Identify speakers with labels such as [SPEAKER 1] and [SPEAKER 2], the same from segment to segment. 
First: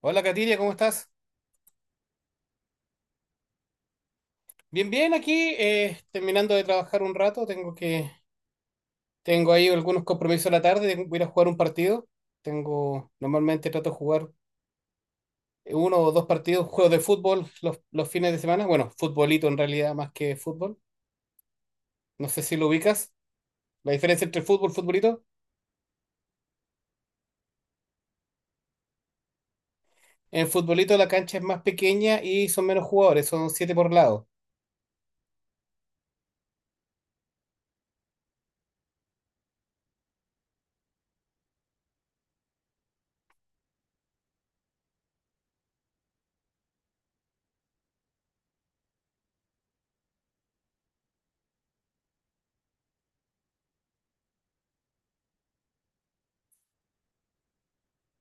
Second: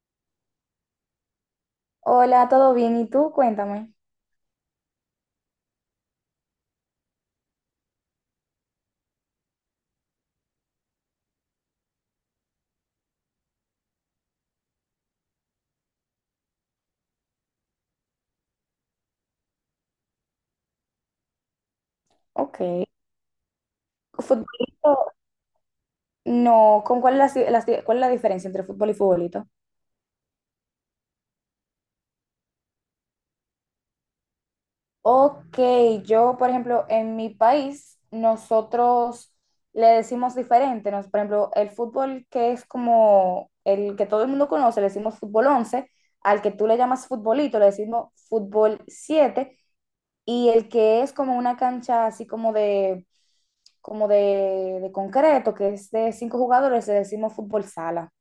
[SPEAKER 1] Hola Katiria, ¿cómo estás?
[SPEAKER 2] Hola, ¿todo bien? ¿Y tú? Cuéntame.
[SPEAKER 1] Bien, bien, aquí terminando de trabajar un rato, tengo ahí algunos compromisos a la tarde, tengo que ir a jugar un partido. Tengo, normalmente trato de jugar uno o dos partidos, juegos de fútbol los fines de semana. Bueno, futbolito en realidad más que fútbol. No sé si lo
[SPEAKER 2] Ok.
[SPEAKER 1] ubicas. La diferencia entre fútbol y
[SPEAKER 2] ¿Futbolito?
[SPEAKER 1] futbolito.
[SPEAKER 2] No, ¿con cuál es la, cuál es la diferencia entre fútbol y futbolito?
[SPEAKER 1] En futbolito la cancha es más pequeña y son menos jugadores, son siete por lado.
[SPEAKER 2] Ok, yo, por ejemplo, en mi país, nosotros le decimos diferente, por ejemplo, el fútbol que es como el que todo el mundo conoce, le decimos fútbol 11, al que tú le llamas futbolito, le decimos fútbol 7. Y el que es como una cancha así como de, de concreto, que es de cinco jugadores, le decimos fútbol sala,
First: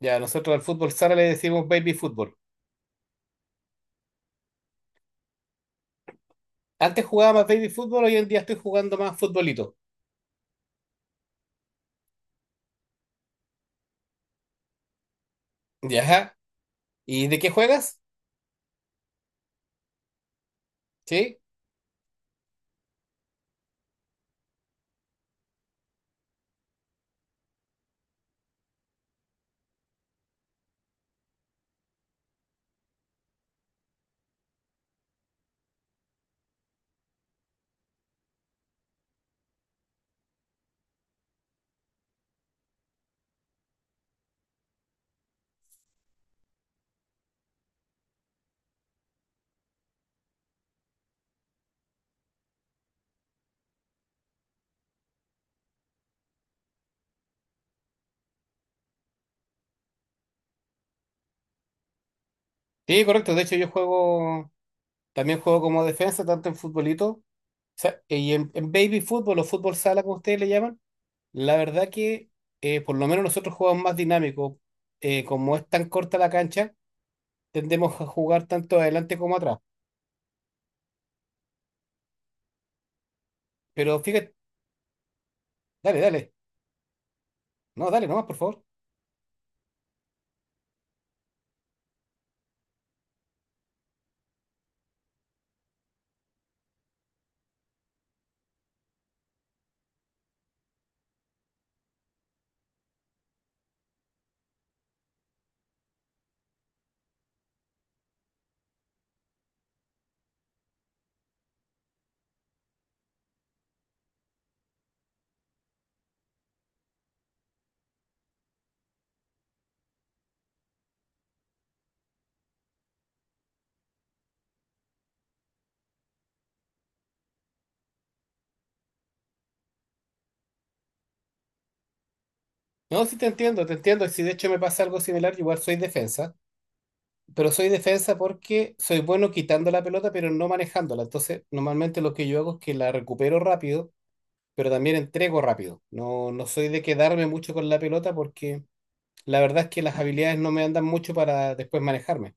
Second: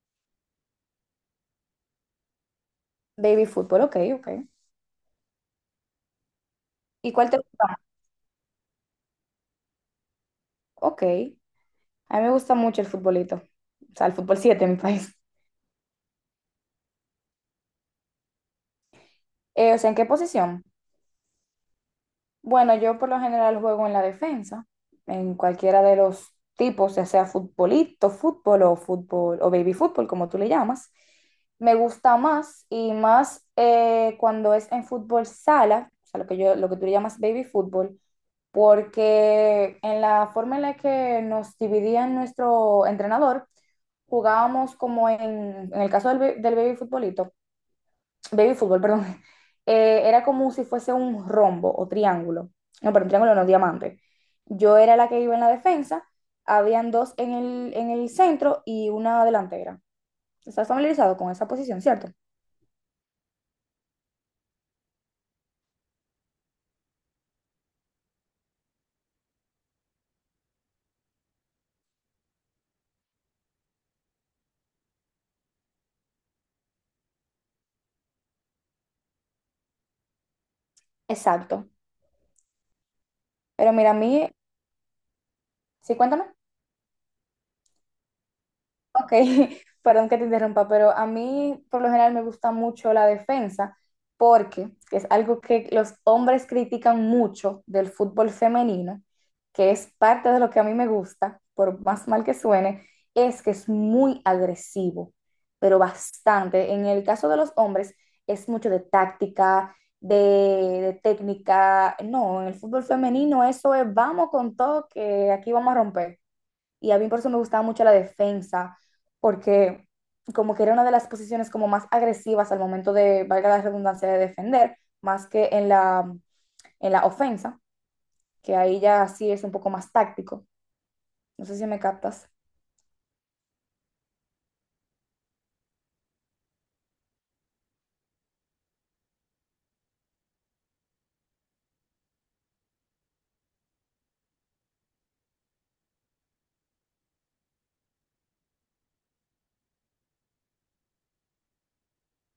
[SPEAKER 1] Ya, nosotros al fútbol sala le decimos baby fútbol.
[SPEAKER 2] baby fútbol, ok, ok.
[SPEAKER 1] Antes
[SPEAKER 2] ¿Y cuál
[SPEAKER 1] jugaba
[SPEAKER 2] te
[SPEAKER 1] más baby
[SPEAKER 2] gusta?
[SPEAKER 1] fútbol, hoy en día estoy jugando más futbolito.
[SPEAKER 2] Ok, a mí me gusta mucho el futbolito, o sea, el fútbol 7 en mi país.
[SPEAKER 1] Ya. ¿Y de qué juegas?
[SPEAKER 2] O sea, ¿en qué posición?
[SPEAKER 1] Sí,
[SPEAKER 2] Bueno, yo por lo general juego en la defensa, en cualquiera de los tipos, ya sea futbolito, fútbol o fútbol o baby fútbol, como tú le llamas. Me gusta más y más cuando es en fútbol sala, o sea, lo que yo, lo que tú le llamas baby fútbol, porque en la forma en la que nos dividía nuestro entrenador, jugábamos como en el caso del baby futbolito, baby fútbol, perdón, era como si fuese un rombo o triángulo. No, perdón, triángulo no, diamante. Yo era la que iba en la defensa, habían dos en el centro y una delantera. ¿Estás familiarizado con esa posición, cierto?
[SPEAKER 1] sí, correcto. De hecho, también juego como defensa, tanto en futbolito, o sea, en baby fútbol o fútbol sala, como ustedes le llaman. La verdad que por lo menos nosotros jugamos más dinámico. Como es tan corta la cancha, tendemos a jugar tanto adelante como atrás.
[SPEAKER 2] Exacto. Pero mira, a
[SPEAKER 1] Pero
[SPEAKER 2] mí,
[SPEAKER 1] fíjate,
[SPEAKER 2] sí,
[SPEAKER 1] dale,
[SPEAKER 2] cuéntame.
[SPEAKER 1] dale. No, dale nomás, por favor.
[SPEAKER 2] Ok, perdón que te interrumpa, pero a mí por lo general me gusta mucho la defensa porque es algo que los hombres critican mucho del fútbol femenino, que es parte de lo que a mí me gusta, por más mal que suene, es que es muy agresivo, pero bastante. En el caso de los hombres es mucho de táctica, de técnica. No, en el fútbol femenino eso es vamos con todo que aquí vamos a romper. Y a mí por eso me gustaba mucho la defensa, porque como que era una de las posiciones como más agresivas al momento de, valga la redundancia, de defender, más que en en la ofensa, que ahí ya sí es un poco más táctico. No sé si me captas.
[SPEAKER 1] No, sí te entiendo, te entiendo. Si de hecho me pasa algo similar, igual soy defensa. Pero soy defensa porque soy bueno quitando la pelota, pero no manejándola. Entonces, normalmente lo que yo hago es que la recupero rápido, pero también entrego rápido. No, no soy de quedarme mucho con la pelota porque la verdad es que las habilidades no me andan mucho para después manejarme.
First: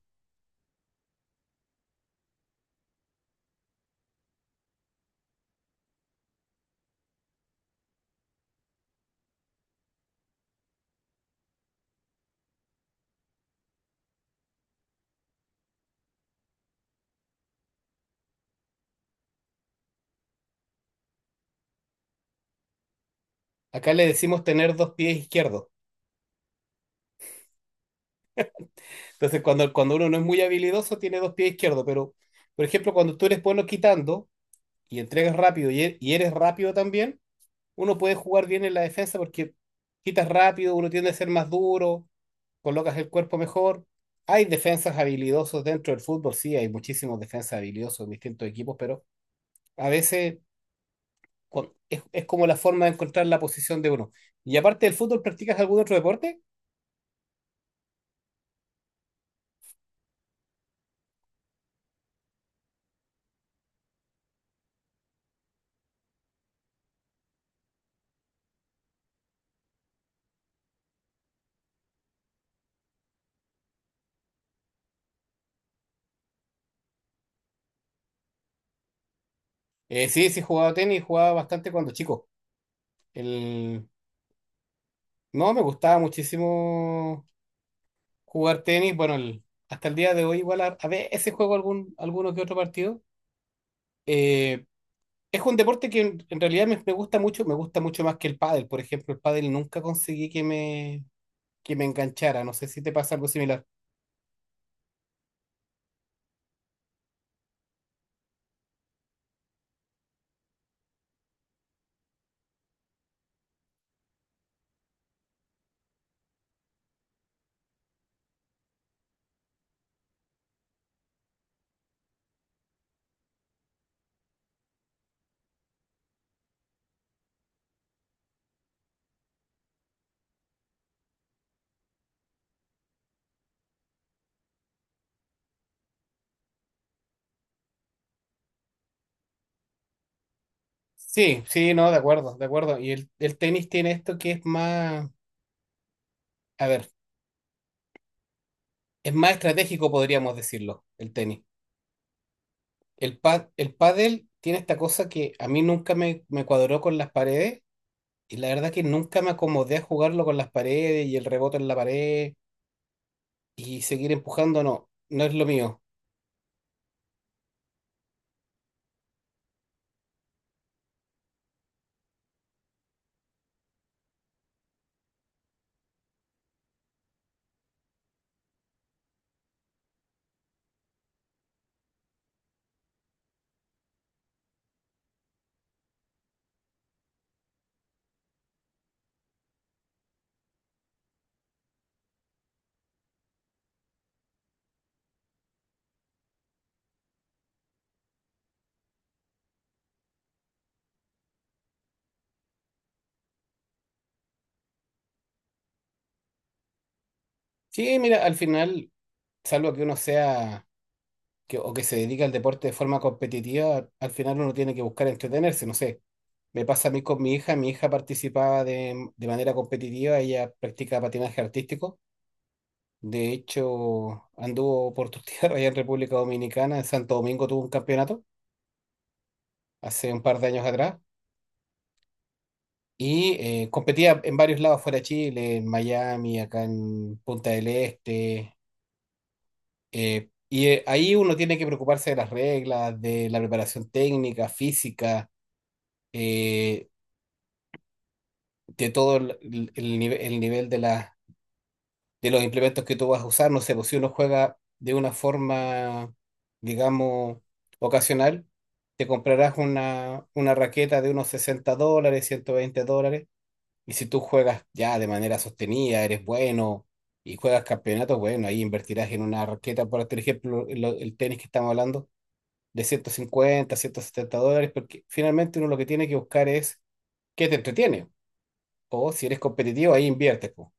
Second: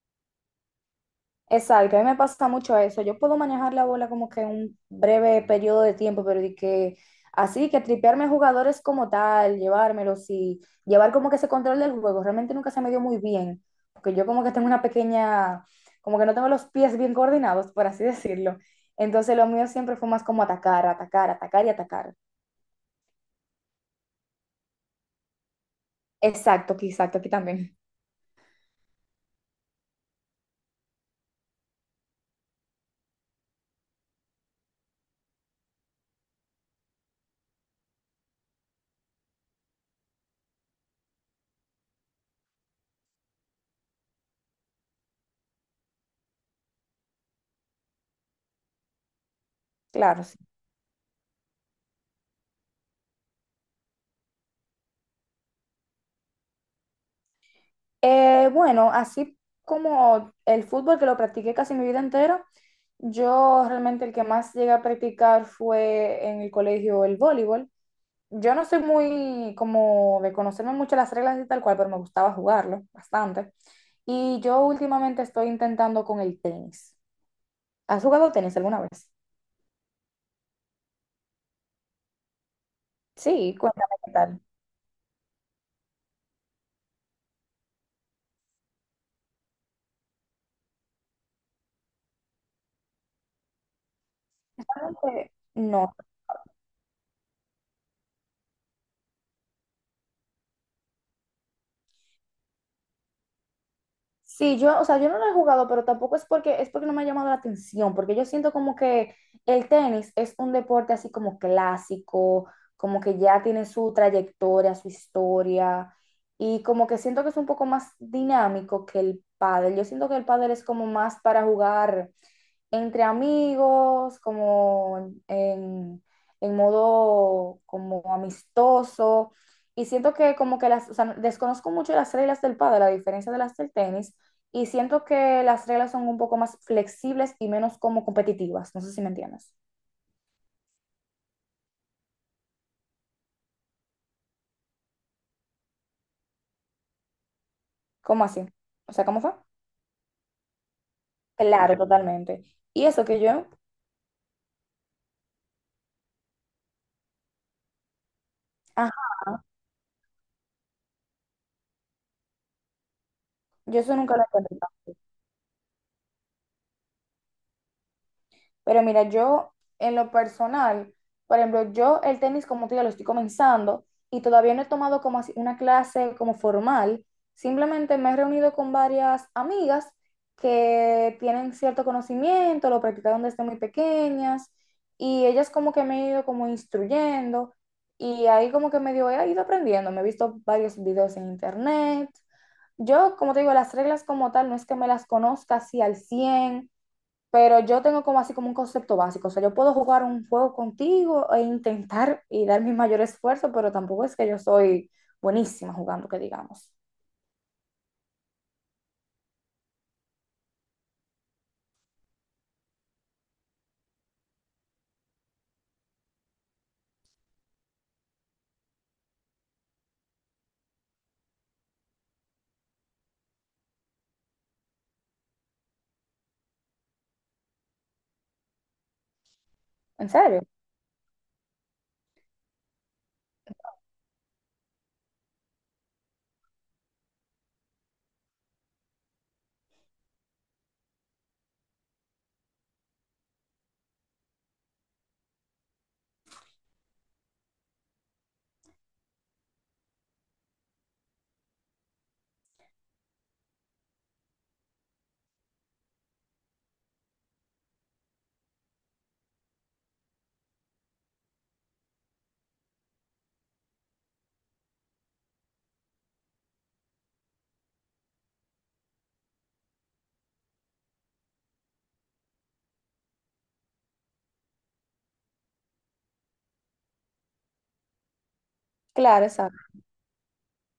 [SPEAKER 2] Exacto, a mí me pasa mucho eso. Yo puedo manejar la bola como que un breve periodo de tiempo, pero de que así que tripearme a jugadores como tal, llevármelos y llevar como que ese control del juego, realmente nunca se me dio muy bien, porque yo como que tengo una pequeña, como que no tengo los pies bien coordinados, por así decirlo. Entonces lo mío siempre fue más como atacar, atacar, atacar y atacar.
[SPEAKER 1] Acá le decimos tener dos pies izquierdos.
[SPEAKER 2] Exacto, aquí también.
[SPEAKER 1] Entonces, cuando uno no es muy habilidoso, tiene dos pies izquierdos. Pero, por ejemplo, cuando tú eres bueno quitando y entregas rápido y eres rápido también, uno puede jugar bien en la defensa porque quitas rápido, uno tiende a ser más duro, colocas el cuerpo mejor. Hay defensas habilidosos dentro del fútbol, sí, hay muchísimos defensas habilidosos en distintos equipos, pero a
[SPEAKER 2] Claro, sí.
[SPEAKER 1] veces es como la forma de encontrar la posición de uno. Y aparte del fútbol, ¿practicas algún otro deporte?
[SPEAKER 2] Bueno, así como el fútbol que lo practiqué casi mi vida entera, yo realmente el que más llegué a practicar fue en el colegio el voleibol. Yo no soy muy como de conocerme mucho las reglas y tal cual, pero me gustaba jugarlo bastante. Y yo últimamente estoy intentando con el tenis. ¿Has jugado tenis alguna vez?
[SPEAKER 1] Sí, sí, jugaba tenis, jugaba bastante cuando chico.
[SPEAKER 2] Sí,
[SPEAKER 1] El...
[SPEAKER 2] cuéntame qué tal.
[SPEAKER 1] No, me gustaba muchísimo jugar tenis. Hasta el día de hoy igual a veces juego alguno que otro partido. Eh,
[SPEAKER 2] Realmente,
[SPEAKER 1] Es un deporte
[SPEAKER 2] no,
[SPEAKER 1] que en realidad me gusta mucho más que el pádel. Por ejemplo, el pádel nunca conseguí que me enganchara. No sé si te pasa algo similar.
[SPEAKER 2] sí, yo, o sea, yo no lo he jugado, pero tampoco es porque no me ha llamado la atención, porque yo siento como que el tenis es un deporte así como clásico, como que ya tiene su trayectoria, su historia, y como que siento que es un poco más dinámico que el pádel. Yo siento que el pádel es como más para jugar entre amigos, como modo como amistoso. Y siento que como que las, o sea, desconozco mucho las reglas del pádel, a diferencia de las del tenis, y siento que las reglas son un poco más flexibles y menos como competitivas. No sé si me entiendes.
[SPEAKER 1] Sí, sí, no, de acuerdo, de acuerdo. Y el tenis tiene esto que es más, a ver,
[SPEAKER 2] ¿Cómo así? O sea,
[SPEAKER 1] es
[SPEAKER 2] ¿cómo
[SPEAKER 1] más
[SPEAKER 2] fue?
[SPEAKER 1] estratégico, podríamos decirlo, el tenis.
[SPEAKER 2] Claro, totalmente. Y eso que yo,
[SPEAKER 1] El pádel tiene esta cosa que a mí nunca me, me cuadró con las paredes y la verdad que
[SPEAKER 2] ajá,
[SPEAKER 1] nunca me acomodé a jugarlo con las paredes y el rebote en la pared y
[SPEAKER 2] yo eso
[SPEAKER 1] seguir
[SPEAKER 2] nunca lo he
[SPEAKER 1] empujando,
[SPEAKER 2] entendido.
[SPEAKER 1] no, no es lo mío.
[SPEAKER 2] Pero mira, yo en lo personal, por ejemplo, yo el tenis como te digo lo estoy comenzando y todavía no he tomado como así una clase como formal. Simplemente me he reunido con varias amigas que tienen cierto conocimiento, lo practicaron desde muy pequeñas y ellas como que me han ido como instruyendo y ahí como que medio he ido aprendiendo. Me he visto varios videos en internet. Yo, como te digo, las reglas como tal no es que me las conozca así al cien, pero yo tengo como así como un concepto básico. O sea, yo puedo jugar un juego contigo e intentar y dar mi mayor esfuerzo, pero tampoco es que yo soy buenísima jugando, que digamos.
[SPEAKER 1] Sí, mira, al final salvo que uno sea o que se dedique al deporte de forma competitiva, al final uno tiene que buscar entretenerse, no sé. Me pasa a mí con mi hija participaba de manera competitiva, ella practica patinaje artístico. De hecho, anduvo por tus tierras allá en República Dominicana, en Santo Domingo tuvo un campeonato
[SPEAKER 2] ¿En
[SPEAKER 1] hace un par
[SPEAKER 2] serio?
[SPEAKER 1] de años atrás y competía en varios lados fuera de Chile, en Miami, acá en Punta del Este. Ahí uno tiene que preocuparse de las reglas, de la preparación técnica, física, eh, de todo el nivel de los implementos que tú vas a usar. No sé, pues si uno juega de una forma, digamos, ocasional, te comprarás una raqueta de unos $60, $120. Y si tú juegas ya de manera sostenida, eres bueno y juegas campeonatos, bueno, ahí invertirás en una raqueta, por ejemplo, el tenis que estamos hablando de $150 $170, porque finalmente uno lo que tiene que buscar es qué te entretiene. O
[SPEAKER 2] Claro,
[SPEAKER 1] si eres
[SPEAKER 2] exacto.
[SPEAKER 1] competitivo, ahí inviertes, po.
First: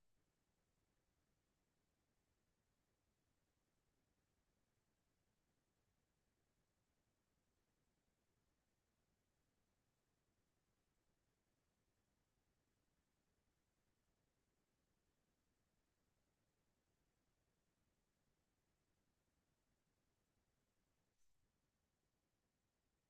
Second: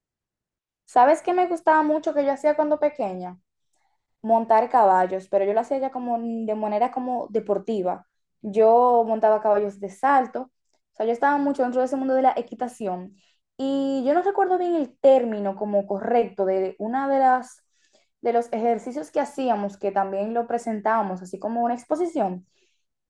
[SPEAKER 2] ¿Sabes qué me gustaba mucho que yo hacía cuando pequeña? Montar caballos, pero yo lo hacía ya como de manera como deportiva. Yo montaba caballos de salto, o sea, yo estaba mucho dentro de ese mundo de la equitación y yo no recuerdo bien el término como correcto de una de las de los ejercicios que hacíamos, que también lo presentábamos, así como una exposición.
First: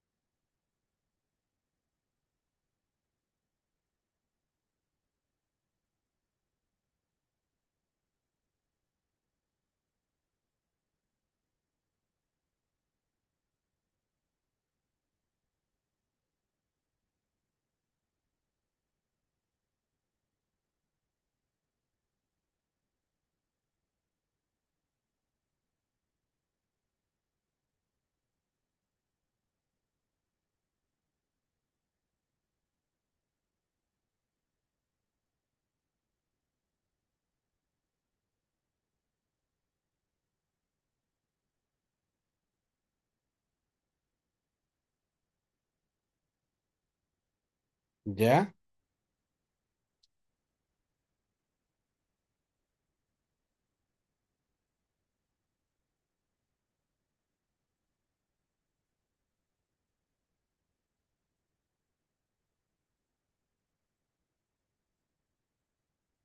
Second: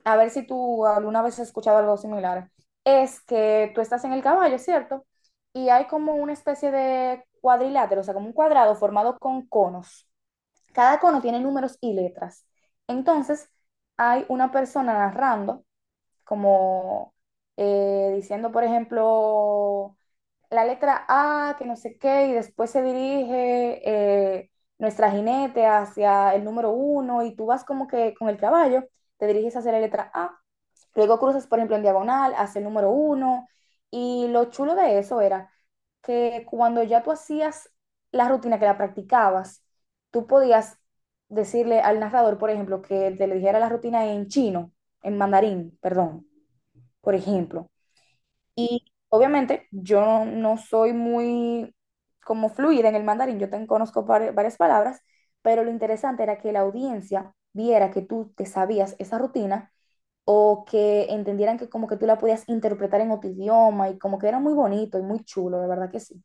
[SPEAKER 2] A ver si tú alguna vez has escuchado algo similar. Es que tú estás en el caballo, ¿cierto? Y hay como una especie de cuadrilátero, o sea, como un cuadrado formado con conos. Cada cono tiene números y letras. Entonces, hay una persona narrando, como diciendo, por ejemplo, la letra A, que no sé qué, y después se dirige eh, nuestra jinete hacia el número uno, y tú vas como que con el caballo, te diriges hacia la letra A, luego cruzas, por ejemplo, en diagonal, hacia el número uno. Y lo chulo de eso era que cuando ya tú hacías la rutina que la practicabas, tú podías decirle al narrador, por ejemplo, que te le dijera la rutina en chino, en mandarín, perdón, por ejemplo.
[SPEAKER 1] ¿Ya?
[SPEAKER 2] Y obviamente yo no, no soy muy como fluida en el mandarín, yo te conozco varias palabras, pero lo interesante era que la audiencia viera que tú te sabías esa rutina o que entendieran que como que tú la podías interpretar en otro idioma y como que era muy bonito y muy chulo, de verdad que sí.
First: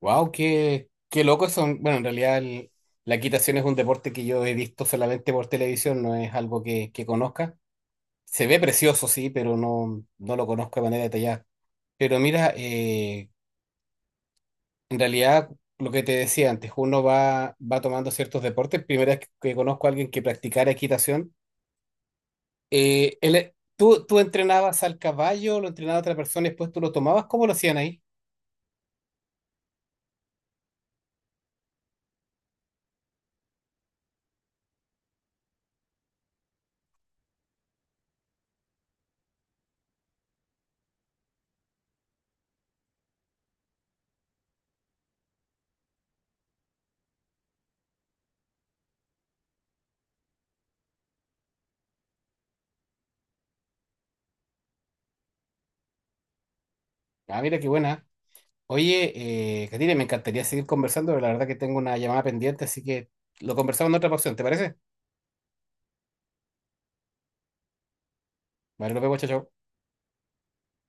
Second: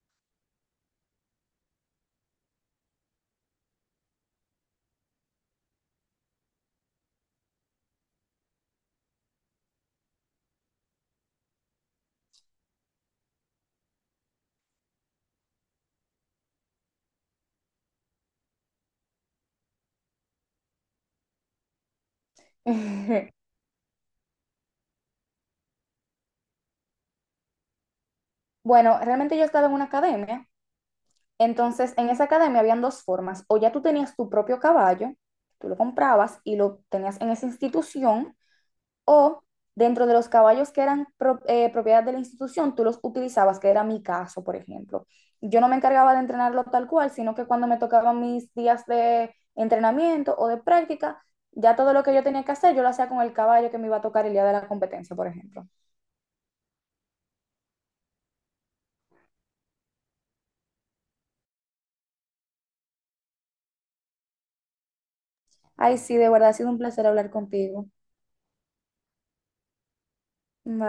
[SPEAKER 1] Wow, qué, qué loco son. Bueno, en realidad la equitación es un deporte que yo he visto solamente por televisión, no es algo que conozca. Se ve precioso, sí, pero no, no lo conozco de manera detallada. Pero mira, en realidad lo que te decía antes, va tomando ciertos deportes. Primera vez que conozco a alguien que practicara equitación. ¿Tú tú entrenabas al caballo, lo entrenaba otra persona y después tú lo tomabas? ¿Cómo lo hacían ahí?
[SPEAKER 2] Bueno, realmente yo estaba en una academia, entonces en esa academia habían dos formas, o ya tú tenías tu propio caballo, tú lo comprabas y lo tenías en esa institución, o dentro de los caballos que eran propiedad de la institución, tú los utilizabas, que era mi caso, por ejemplo. Yo no me encargaba de entrenarlo tal cual, sino que cuando me tocaban mis días de entrenamiento o de práctica, ya todo lo que yo tenía que hacer, yo lo hacía con el caballo que me iba a tocar el día de la competencia, por ejemplo.
[SPEAKER 1] Ah, mira qué buena. Oye, Catire, me encantaría seguir conversando, pero la verdad que tengo una llamada pendiente, así que lo conversamos en otra ocasión, ¿te parece?
[SPEAKER 2] Ay, sí, de verdad ha sido un placer hablar contigo.
[SPEAKER 1] Vale, nos vemos, chao, chao.
[SPEAKER 2] Bye.